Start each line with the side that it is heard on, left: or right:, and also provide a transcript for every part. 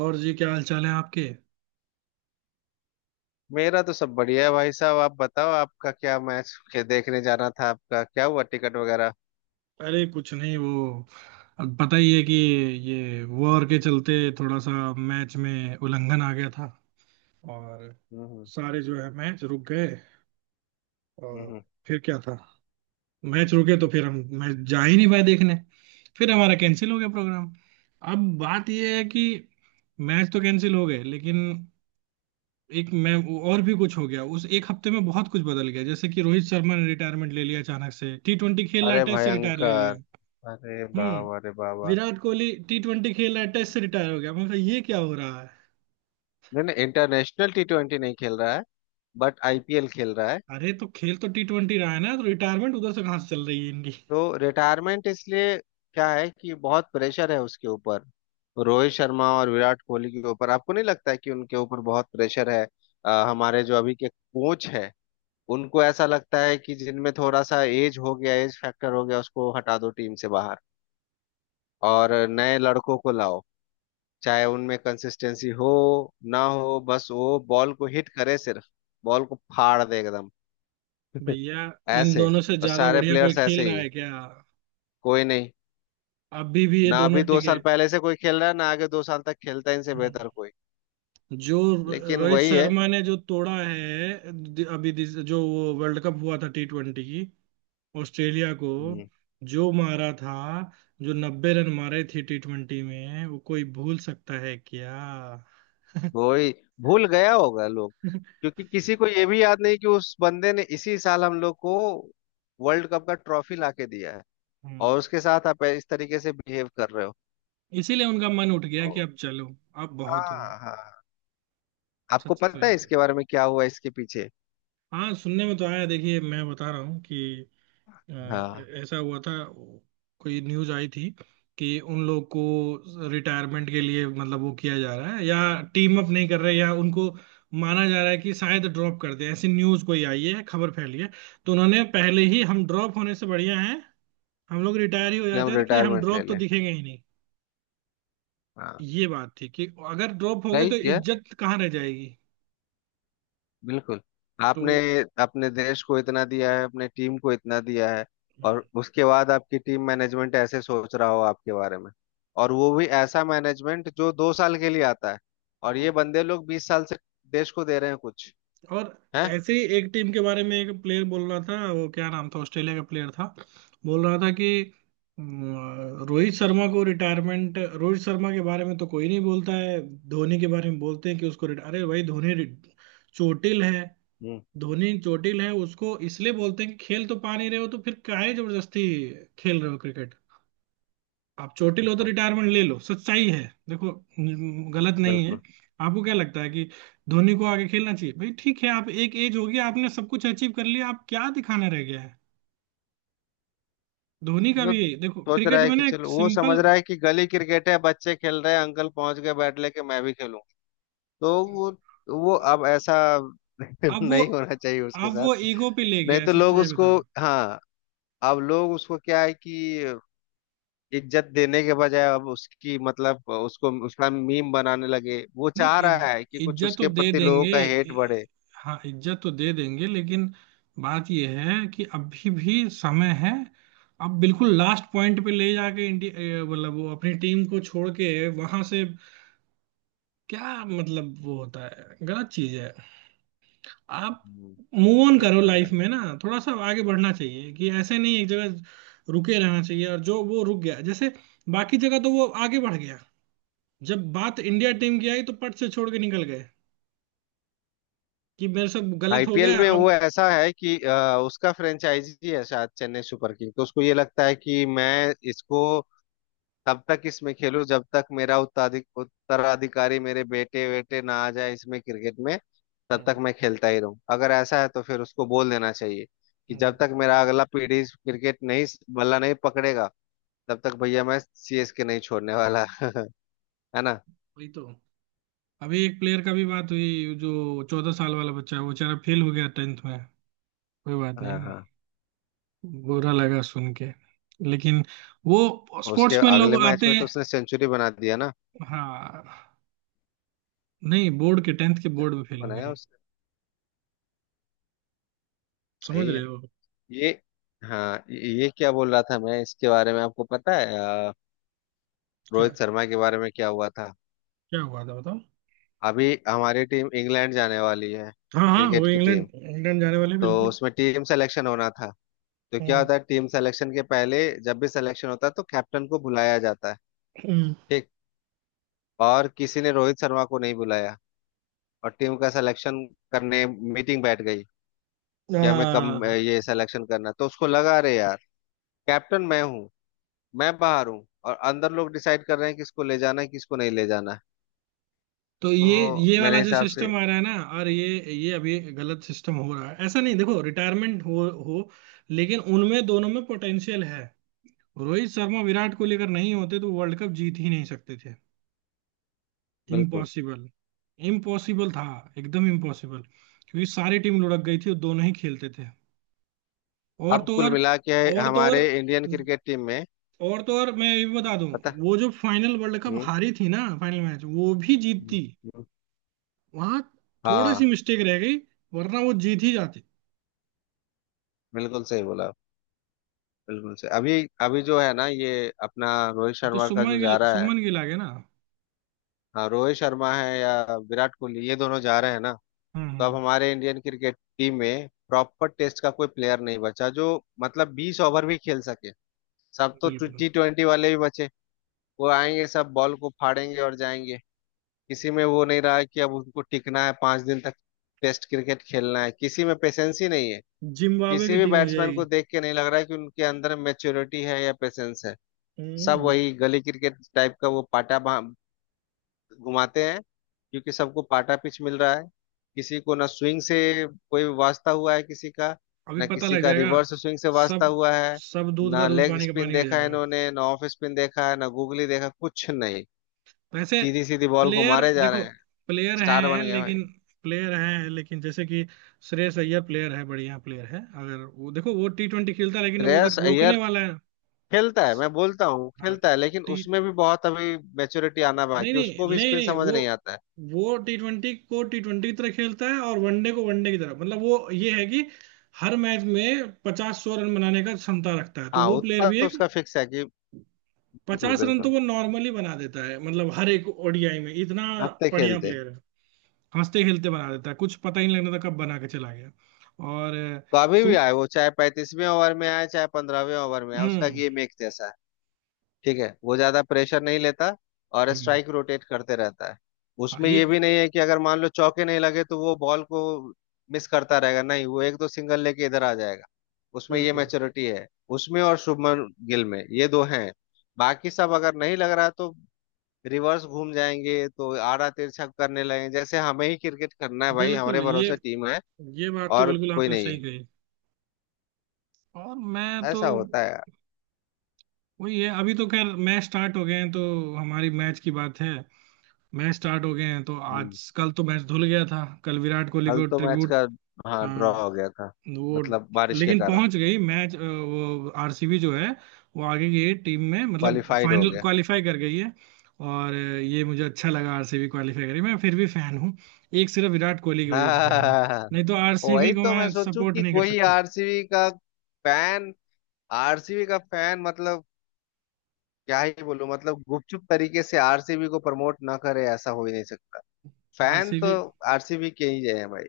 right: और जी, क्या हाल चाल है आपके।
left: मेरा तो सब बढ़िया है भाई साहब। आप बताओ आपका क्या? मैच के देखने जाना था, आपका क्या हुआ टिकट वगैरह?
right: अरे कुछ नहीं, वो अब पता ही है कि ये वॉर के चलते थोड़ा सा मैच में उल्लंघन आ गया था। और
left: हम्म।
right: सारे जो है मैच रुक गए। और
left: हम्म।
right: फिर क्या था, मैच रुके तो फिर हम मैच जा ही नहीं पाए देखने। फिर हमारा कैंसिल हो गया प्रोग्राम। अब बात यह है कि मैच तो कैंसिल हो गए, लेकिन एक मैं और भी कुछ हो गया। उस एक हफ्ते में बहुत कुछ बदल गया, जैसे कि रोहित शर्मा ने रिटायरमेंट ले लिया, अचानक से। टी ट्वेंटी खेल रहा है,
left: अरे
right: टेस्ट से रिटायर ले
left: भयंकर।
right: लिया।
left: अरे
right: हम्म।
left: बाबा, अरे बाबा।
right: विराट कोहली टी ट्वेंटी खेल रहा है, टेस्ट से रिटायर हो गया, मैं ये क्या हो रहा है।
left: नहीं नहीं, इंटरनेशनल टी ट्वेंटी नहीं खेल रहा है। बट आईपीएल खेल रहा है।
right: अरे, तो खेल तो टी ट्वेंटी रहा है ना, तो रिटायरमेंट उधर से कहाँ से चल रही है इनकी।
left: तो रिटायरमेंट इसलिए क्या है कि बहुत प्रेशर है उसके ऊपर। रोहित शर्मा और विराट कोहली के ऊपर आपको नहीं लगता है कि उनके ऊपर बहुत प्रेशर है? हमारे जो अभी के कोच है, उनको ऐसा लगता है कि जिनमें थोड़ा सा एज हो गया, एज फैक्टर हो गया, उसको हटा दो टीम से बाहर। और नए लड़कों को लाओ, चाहे उनमें कंसिस्टेंसी हो ना हो, बस वो बॉल को हिट करे सिर्फ, बॉल को फाड़ दे एकदम
right: भैया, इन
left: ऐसे।
right: दोनों से
left: और
right: ज्यादा
left: सारे
right: बढ़िया कोई
left: प्लेयर्स ऐसे
right: खेल रहा
left: ही है,
right: है क्या?
left: कोई नहीं।
right: अभी भी ये
left: ना
right: दोनों
left: अभी दो
right: टिके।
left: साल पहले से कोई खेल रहा है, ना आगे 2 साल तक खेलता है इनसे
right: हम्म।
left: बेहतर कोई।
right: जो
left: लेकिन
right: रोहित
left: वही है।
right: शर्मा ने जो तोड़ा है जो वो वर्ल्ड कप हुआ था टी ट्वेंटी, ऑस्ट्रेलिया को
left: हम्म।
right: जो मारा था, जो 90 रन मारे थे टी ट्वेंटी में, वो कोई भूल सकता है क्या?
left: वही। भूल गया होगा लोग, क्योंकि किसी को ये भी याद नहीं कि उस बंदे ने इसी साल हम लोग को वर्ल्ड कप का ट्रॉफी लाके दिया है।
right: हम्म।
left: और उसके साथ आप इस तरीके से बिहेव कर रहे हो।
right: इसीलिए उनका मन उठ गया कि अब चलो, अब बहुत हुआ।
left: हाँ हाँ। आपको
right: सच तो
left: पता
right: ये
left: है
right: है,
left: इसके बारे में क्या हुआ इसके पीछे?
right: हाँ सुनने में तो आया, देखिए मैं बता रहा हूँ कि अ,
left: हाँ।
right: ऐसा हुआ था। कोई न्यूज आई थी कि उन लोग को रिटायरमेंट के लिए मतलब वो किया जा रहा है, या टीम अप नहीं कर रहे, या उनको माना जा रहा है कि शायद ड्रॉप कर दे, ऐसी न्यूज कोई आई है, खबर फैली है। तो उन्होंने पहले ही, हम ड्रॉप होने से बढ़िया है हम लोग रिटायर ही हो
left: कि
right: जाते
left: हम
right: हैं, तो कि हम
left: रिटायरमेंट ले
right: ड्रॉप तो
left: लें।
right: दिखेंगे ही नहीं।
left: हाँ,
right: ये बात थी कि अगर ड्रॉप हो गए
left: सही
right: तो
left: किया
right: इज्जत कहाँ रह जाएगी।
left: बिल्कुल
right: तो
left: आपने। अपने देश को इतना दिया है, अपने टीम को इतना दिया है।
right: हम्म।
left: और उसके बाद आपकी टीम मैनेजमेंट ऐसे सोच रहा हो आपके बारे में। और वो भी ऐसा मैनेजमेंट जो 2 साल के लिए आता है। और ये बंदे लोग 20 साल से देश को दे रहे हैं कुछ,
right: और
left: है।
right: ऐसे ही एक टीम के बारे में एक प्लेयर बोल रहा था, वो क्या नाम था, ऑस्ट्रेलिया का प्लेयर था। बोल रहा था कि अम, रोहित शर्मा को रिटायरमेंट, रोहित शर्मा के बारे में तो कोई नहीं बोलता है। धोनी के बारे में बोलते हैं कि उसको अरे भाई, धोनी चोटिल है।
left: हम्म।
right: धोनी चोटिल है, उसको इसलिए बोलते हैं कि खेल तो पा नहीं रहे हो, तो फिर काहे जबरदस्ती खेल रहे हो। आप चोटिल हो तो
left: हाँ
right: रिटायरमेंट ले लो, सच्चाई है। देखो, गलत नहीं है।
left: बिल्कुल।
right: आपको क्या लगता है कि धोनी को आगे खेलना चाहिए? भाई ठीक है, आप एक एज हो गई, आपने सब कुछ अचीव कर लिया, आप क्या दिखाना रह गया है। धोनी का
left: वो
right: भी यही, देखो
left: सोच रहा
right: क्रिकेट
left: है
right: में
left: कि
right: ना एक
left: चलो, वो समझ
right: सिंपल।
left: रहा है कि गली क्रिकेट है, बच्चे खेल रहे हैं, अंकल पहुंच गए बैट लेके, मैं भी खेलूं। तो वो अब ऐसा
right: अब वो
left: नहीं होना चाहिए उसके
right: अब
left: साथ।
right: वो ईगो पे ले गया
left: नहीं
right: है,
left: तो लोग
right: सच्चाई बता।
left: उसको, हाँ, अब लोग उसको क्या है कि इज्जत देने के बजाय अब उसकी मतलब उसको उसका मीम बनाने लगे। वो चाह
right: नहीं,
left: रहा है कि कुछ
right: इज्जत तो
left: उसके
right: दे
left: प्रति लोगों
right: देंगे।
left: का हेट बढ़े।
right: इ- हाँ, इज्जत तो दे देंगे, लेकिन बात यह है कि अभी भी समय है। अब बिल्कुल लास्ट पॉइंट पे ले जाके इंडिया, मतलब वो अपनी टीम को छोड़ के वहां से, क्या मतलब वो होता है, गलत चीज है। आप
left: हम्म।
right: मूव ऑन
left: ये
right: करो
left: तो
right: लाइफ
left: है।
right: में, ना थोड़ा सा आगे बढ़ना चाहिए, कि ऐसे नहीं एक जगह रुके रहना चाहिए, और जो वो रुक गया जैसे बाकी जगह तो वो आगे बढ़ गया, जब बात इंडिया टीम की आई तो पट से छोड़ के निकल गए, कि मेरे से गलत हो
left: आईपीएल
right: गया
left: में वो
right: अब।
left: ऐसा है कि उसका फ्रेंचाइजी है शायद चेन्नई सुपर किंग, तो उसको ये लगता है कि मैं इसको तब तक इसमें खेलूं जब तक मेरा उत्तराधिकारी, मेरे बेटे वेटे, ना आ जाए इसमें क्रिकेट में। तब तक
right: हम्म,
left: मैं खेलता ही रहूं। अगर ऐसा है तो फिर उसको बोल देना चाहिए कि जब
right: हम्म।
left: तक मेरा अगला पीढ़ी क्रिकेट नहीं, बल्ला नहीं पकड़ेगा, तब तक भैया मैं सीएसके नहीं छोड़ने वाला है ना।
right: वही तो। अभी एक प्लेयर का भी बात हुई, जो 14 साल वाला बच्चा है, वो बेचारा फेल हो गया टेंथ में। कोई बात
left: हाँ
right: नहीं,
left: हाँ।
right: बुरा लगा सुन के, लेकिन वो
left: उसके
right: स्पोर्ट्समैन
left: अगले
right: लोग
left: मैच
right: आते
left: में तो
right: हैं।
left: उसने सेंचुरी बना दिया ना।
right: हाँ, नहीं बोर्ड के, टेंथ के बोर्ड में
left: सेंचुरी
right: फेल हो
left: बनाया
right: गए।
left: उसने।
right: समझ
left: सही
right: रहे
left: है
right: हो।
left: ये। हाँ, ये क्या बोल रहा था मैं इसके बारे में, आपको पता है? अ,
right: क्या?
left: रोहित शर्मा के बारे में क्या हुआ था?
right: क्या हुआ था बताओ।
left: अभी हमारी टीम इंग्लैंड जाने वाली है,
right: हाँ हाँ, वो
left: क्रिकेट की
right: इंग्लैंड
left: टीम।
right: इंग्लैंड जाने वाले हैं,
left: तो
right: बिल्कुल।
left: उसमें टीम सिलेक्शन होना था। तो क्या
right: हम्म।
left: होता है टीम सिलेक्शन के पहले, जब भी सिलेक्शन होता है तो कैप्टन को बुलाया जाता है,
right: हम्म।
left: ठीक। और किसी ने रोहित शर्मा को नहीं बुलाया, और टीम का सिलेक्शन करने मीटिंग बैठ गई कि हमें कम
right: आ,
left: ये सिलेक्शन करना। तो उसको लगा अरे यार, कैप्टन मैं हूँ, मैं बाहर हूँ और अंदर लोग डिसाइड कर रहे हैं किसको ले जाना है किसको नहीं ले जाना है।
right: तो ये
left: तो
right: ये वाला
left: मेरे
right: जो
left: हिसाब से
right: सिस्टम आ रहा है ना, और ये अभी गलत सिस्टम हो रहा है। ऐसा नहीं, देखो रिटायरमेंट हो, लेकिन उनमें दोनों में पोटेंशियल है। रोहित शर्मा, विराट कोहली अगर नहीं होते तो वर्ल्ड कप जीत ही नहीं सकते थे।
left: बिल्कुल।
right: इम्पॉसिबल, इम्पॉसिबल था, एकदम इम्पॉसिबल। क्योंकि सारी टीम लुढ़क गई थी और दोनों ही खेलते थे। और
left: अब
right: तो
left: कुल
right: और
left: मिला के
right: और तो
left: हमारे
right: और
left: इंडियन क्रिकेट टीम में,
right: और तो और मैं ये भी बता दूं,
left: पता।
right: वो जो फाइनल वर्ल्ड कप
left: हम्म।
right: हारी थी ना फाइनल मैच, वो भी
left: हम्म।
right: जीतती,
left: हम्म।
right: वहां थोड़ी सी
left: हाँ,
right: मिस्टेक रह गई, वरना वो जीत ही जाती।
left: बिल्कुल सही बोला। बिल्कुल से अभी अभी जो है ना, ये अपना रोहित
right: अब तो
left: शर्मा का
right: सुमन
left: जो
right: गिल
left: जा रहा है,
right: सुमन गिल आ गए ना।
left: हाँ, रोहित शर्मा है या विराट कोहली, ये दोनों जा रहे हैं ना।
right: हम्म
left: तो अब
right: हम्म।
left: हमारे इंडियन क्रिकेट टीम में प्रॉपर टेस्ट का कोई प्लेयर नहीं बचा जो मतलब 20 ओवर भी खेल सके। सब तो
right: बिल्कुल।
left: टी ट्वेंटी वाले ही बचे। वो आएंगे, सब बॉल को फाड़ेंगे और जाएंगे। किसी में वो नहीं रहा है कि अब उनको टिकना है 5 दिन तक। टेस्ट क्रिकेट खेलना है, किसी में पेशेंस ही नहीं है।
right: जिम्बाब्वे की
left: किसी भी
right: टीम हो
left: बैट्समैन को
right: जाएगी।
left: देख के नहीं लग रहा है कि उनके अंदर मेच्योरिटी है या पेशेंस है। सब
right: हम्म।
left: वही गली क्रिकेट टाइप का वो पाटा घुमाते हैं, क्योंकि सबको पाटा पिच मिल रहा है। किसी को ना स्विंग से कोई वास्ता हुआ है किसी का,
right: अभी
left: ना
right: पता
left: किसी
right: लग
left: का
right: जाएगा।
left: रिवर्स स्विंग से वास्ता
right: सब,
left: हुआ है,
right: सब दूध का
left: ना
right: दूध
left: लेग
right: पानी का
left: स्पिन
right: पानी हो
left: देखा है
right: जाएगा।
left: इन्होंने, ना ऑफ स्पिन देखा है, ना गूगली देखा, कुछ नहीं।
right: वैसे
left: सीधी सीधी बॉल को
right: प्लेयर
left: मारे जा
right: देखो,
left: रहे हैं।
right: प्लेयर
left: स्टार बन
right: हैं
left: गए
right: लेकिन
left: भाई।
right: प्लेयर हैं लेकिन जैसे कि श्रेयस अय्यर प्लेयर है, बढ़िया प्लेयर है। अगर वो देखो वो टी ट्वेंटी खेलता है, लेकिन वो अगर
left: श्रेयस
right: रोकने
left: अय्यर
right: वाला है।
left: खेलता है, मैं बोलता हूँ
right: हाँ।
left: खेलता है, लेकिन उसमें भी बहुत अभी मेच्योरिटी आना
right: नहीं
left: बाकी, उसको
right: नहीं
left: भी
right: नहीं
left: स्पिन
right: नहीं,
left: समझ
right: वो
left: नहीं आता है।
right: वो टी ट्वेंटी को टी ट्वेंटी की तरह खेलता है, और वनडे को वनडे की तरह, मतलब वो ये है कि हर मैच में पचास सौ रन बनाने का क्षमता रखता है, तो
left: हाँ,
right: वो प्लेयर
left: उत्पात
right: भी
left: तो
right: एक।
left: उसका फिक्स है कि बिल्कुल
right: 50 रन तो
left: बिल्कुल।
right: वो नॉर्मली बना देता है, मतलब हर एक ओडीआई में इतना।
left: हंसते
right: बढ़िया
left: खेलते।
right: प्लेयर है। हंसते खेलते बना देता है, कुछ पता ही नहीं लगता था कब बना के चला गया। और
left: तो अभी भी
right: सुम
left: आए वो, चाहे 35वें ओवर में आए चाहे 15वें ओवर में आए, उसका
right: हम्म
left: गेम एक जैसा है। ठीक है, वो ज्यादा प्रेशर नहीं लेता, और
right: हम्म।
left: स्ट्राइक रोटेट करते रहता है।
right: हाँ,
left: उसमें ये
right: ये
left: भी नहीं है कि अगर मान लो चौके नहीं लगे तो वो बॉल को मिस करता रहेगा। नहीं, वो एक दो सिंगल लेके इधर आ जाएगा। उसमें ये
right: बिल्कुल
left: मैच्योरिटी है। उसमें और शुभमन गिल में ये दो हैं। बाकी सब, अगर नहीं लग रहा तो रिवर्स घूम जाएंगे, तो आड़ा तिरछा करने लगेंगे जैसे हमें ही क्रिकेट करना है भाई, हमारे
right: बिल्कुल, ये
left: भरोसे टीम है।
right: ये बात तो
left: और
right: बिल्कुल
left: कोई
right: आपने
left: नहीं
right: सही
left: है।
right: कही। और मैं तो
left: ऐसा होता है यार।
right: वही है, अभी तो खैर मैच स्टार्ट हो गए हैं तो हमारी मैच की बात है। मैच स्टार्ट हो गए हैं तो
left: हम्म।
right: आज कल तो मैच धुल गया था, कल विराट कोहली
left: कल
right: को
left: तो मैच
right: ट्रिब्यूट।
left: का, हाँ,
right: हाँ,
left: ड्रॉ हो गया था,
right: वो
left: मतलब बारिश के
right: लेकिन
left: कारण।
right: पहुंच गई मैच, वो आरसीबी जो है वो आगे की टीम में, मतलब
left: क्वालिफाइड हो
right: फाइनल
left: गया
right: क्वालिफाई कर गई है। और ये मुझे अच्छा लगा, आरसीबी क्वालिफाई करी, मैं फिर भी फैन हूँ। एक सिर्फ विराट कोहली की वजह से फैन हूँ।
left: हाँ,
right: नहीं तो आरसीबी
left: वही
right: को
left: तो मैं
right: मैं
left: सोचूं
right: सपोर्ट
left: कि
right: नहीं कर
left: कोई
right: सकता।
left: आरसीबी का फैन, आरसीबी का फैन मतलब क्या ही बोलूं, मतलब गुपचुप तरीके से आरसीबी को प्रमोट ना करे ऐसा हो ही नहीं सकता। फैन तो
right: आरसीबी
left: आरसीबी के ही हैं भाई।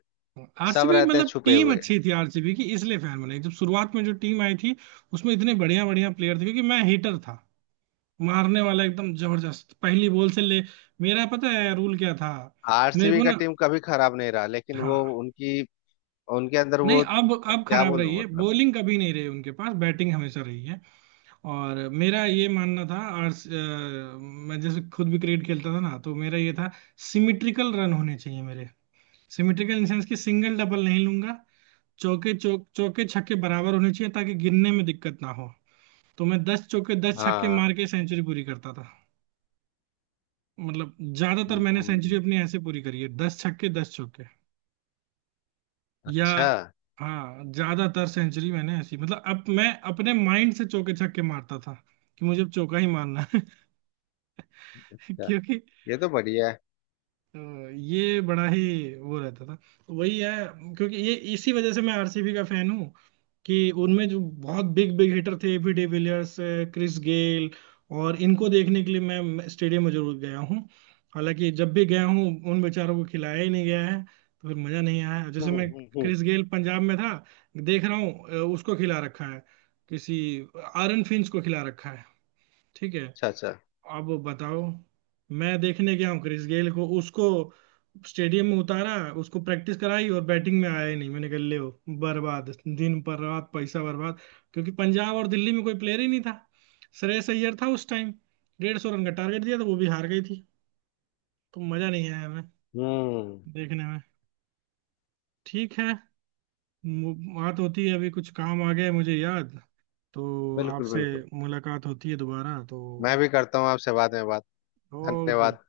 left: सब
right: आरसीबी
left: रहते हैं
right: मतलब
left: छुपे
right: टीम
left: हुए।
right: अच्छी थी आरसीबी की, इसलिए फैन बने, जब शुरुआत में जो टीम आई थी उसमें इतने बढ़िया बढ़िया प्लेयर थे, क्योंकि मैं हिटर था, मारने वाला एकदम जबरदस्त पहली बॉल से ले। मेरा पता है रूल क्या था, मेरे
left: आरसीबी
right: को
left: का
right: ना,
left: टीम कभी खराब नहीं रहा, लेकिन वो
right: हाँ
left: उनकी, उनके अंदर
right: नहीं,
left: वो
right: अब
left: क्या
right: खराब रही
left: बोलूं
right: है
left: मतलब।
right: बॉलिंग, कभी नहीं रही, उनके पास बैटिंग हमेशा रही है। और मेरा ये मानना था, और मैं जैसे खुद भी क्रिकेट खेलता था ना, तो मेरा ये था सिमिट्रिकल रन होने चाहिए मेरे। सिमिट्रिकल इन सेंस कि सिंगल डबल नहीं लूंगा, चौके चौके छक्के बराबर होने चाहिए, ताकि गिनने में दिक्कत ना हो। तो मैं 10 चौके 10 छक्के
left: हाँ।
right: मार के सेंचुरी पूरी करता था। मतलब ज्यादातर मैंने
left: हम्म।
right: सेंचुरी अपनी ऐसे पूरी करी है, 10 छक्के 10 चौके,
left: अच्छा
right: या,
left: अच्छा।
right: हाँ ज्यादातर सेंचुरी मैंने ऐसी, मतलब अब मैं अपने माइंड से चौके छक्के मारता था, कि मुझे अब चौका ही मारना है। क्योंकि
left: ये तो बढ़िया है।
right: ये बड़ा ही वो रहता था, तो वही है, क्योंकि ये इसी वजह से मैं आरसीबी का फैन हूँ। कि उनमें जो बहुत बिग बिग हिटर थे, एबी डिविलियर्स, क्रिस गेल, और इनको देखने के लिए मैं स्टेडियम में जरूर गया हूँ। हालांकि जब भी गया हूँ, उन बेचारों को खिलाया ही नहीं गया है, तो फिर मजा नहीं आया।
left: हम्म।
right: जैसे मैं
left: हम्म। हम्म।
right: क्रिस गेल पंजाब में था, देख रहा हूँ उसको खिला रखा है, किसी आरन फिंच को खिला रखा है, ठीक है।
left: अच्छा अच्छा।
right: अब बताओ, मैं देखने गया हूँ क्रिस गेल को, उसको स्टेडियम में उतारा, उसको प्रैक्टिस कराई, और बैटिंग में आया ही नहीं। मैंने कहा ले हो, बर्बाद दिन पर रात, पैसा बर्बाद। क्योंकि पंजाब और दिल्ली में कोई प्लेयर ही नहीं था, श्रेयस अय्यर था उस टाइम। 150 रन का टारगेट दिया था, वो भी हार गई थी। तो मजा नहीं आया हमें
left: हम्म।
right: देखने में, ठीक है। बात होती है, अभी कुछ काम आ गया है मुझे याद, तो
left: बिल्कुल
right: आपसे
left: बिल्कुल।
right: मुलाकात होती है दोबारा, तो
left: मैं भी करता हूँ आपसे बाद में बात।
right: ओके।
left: धन्यवाद।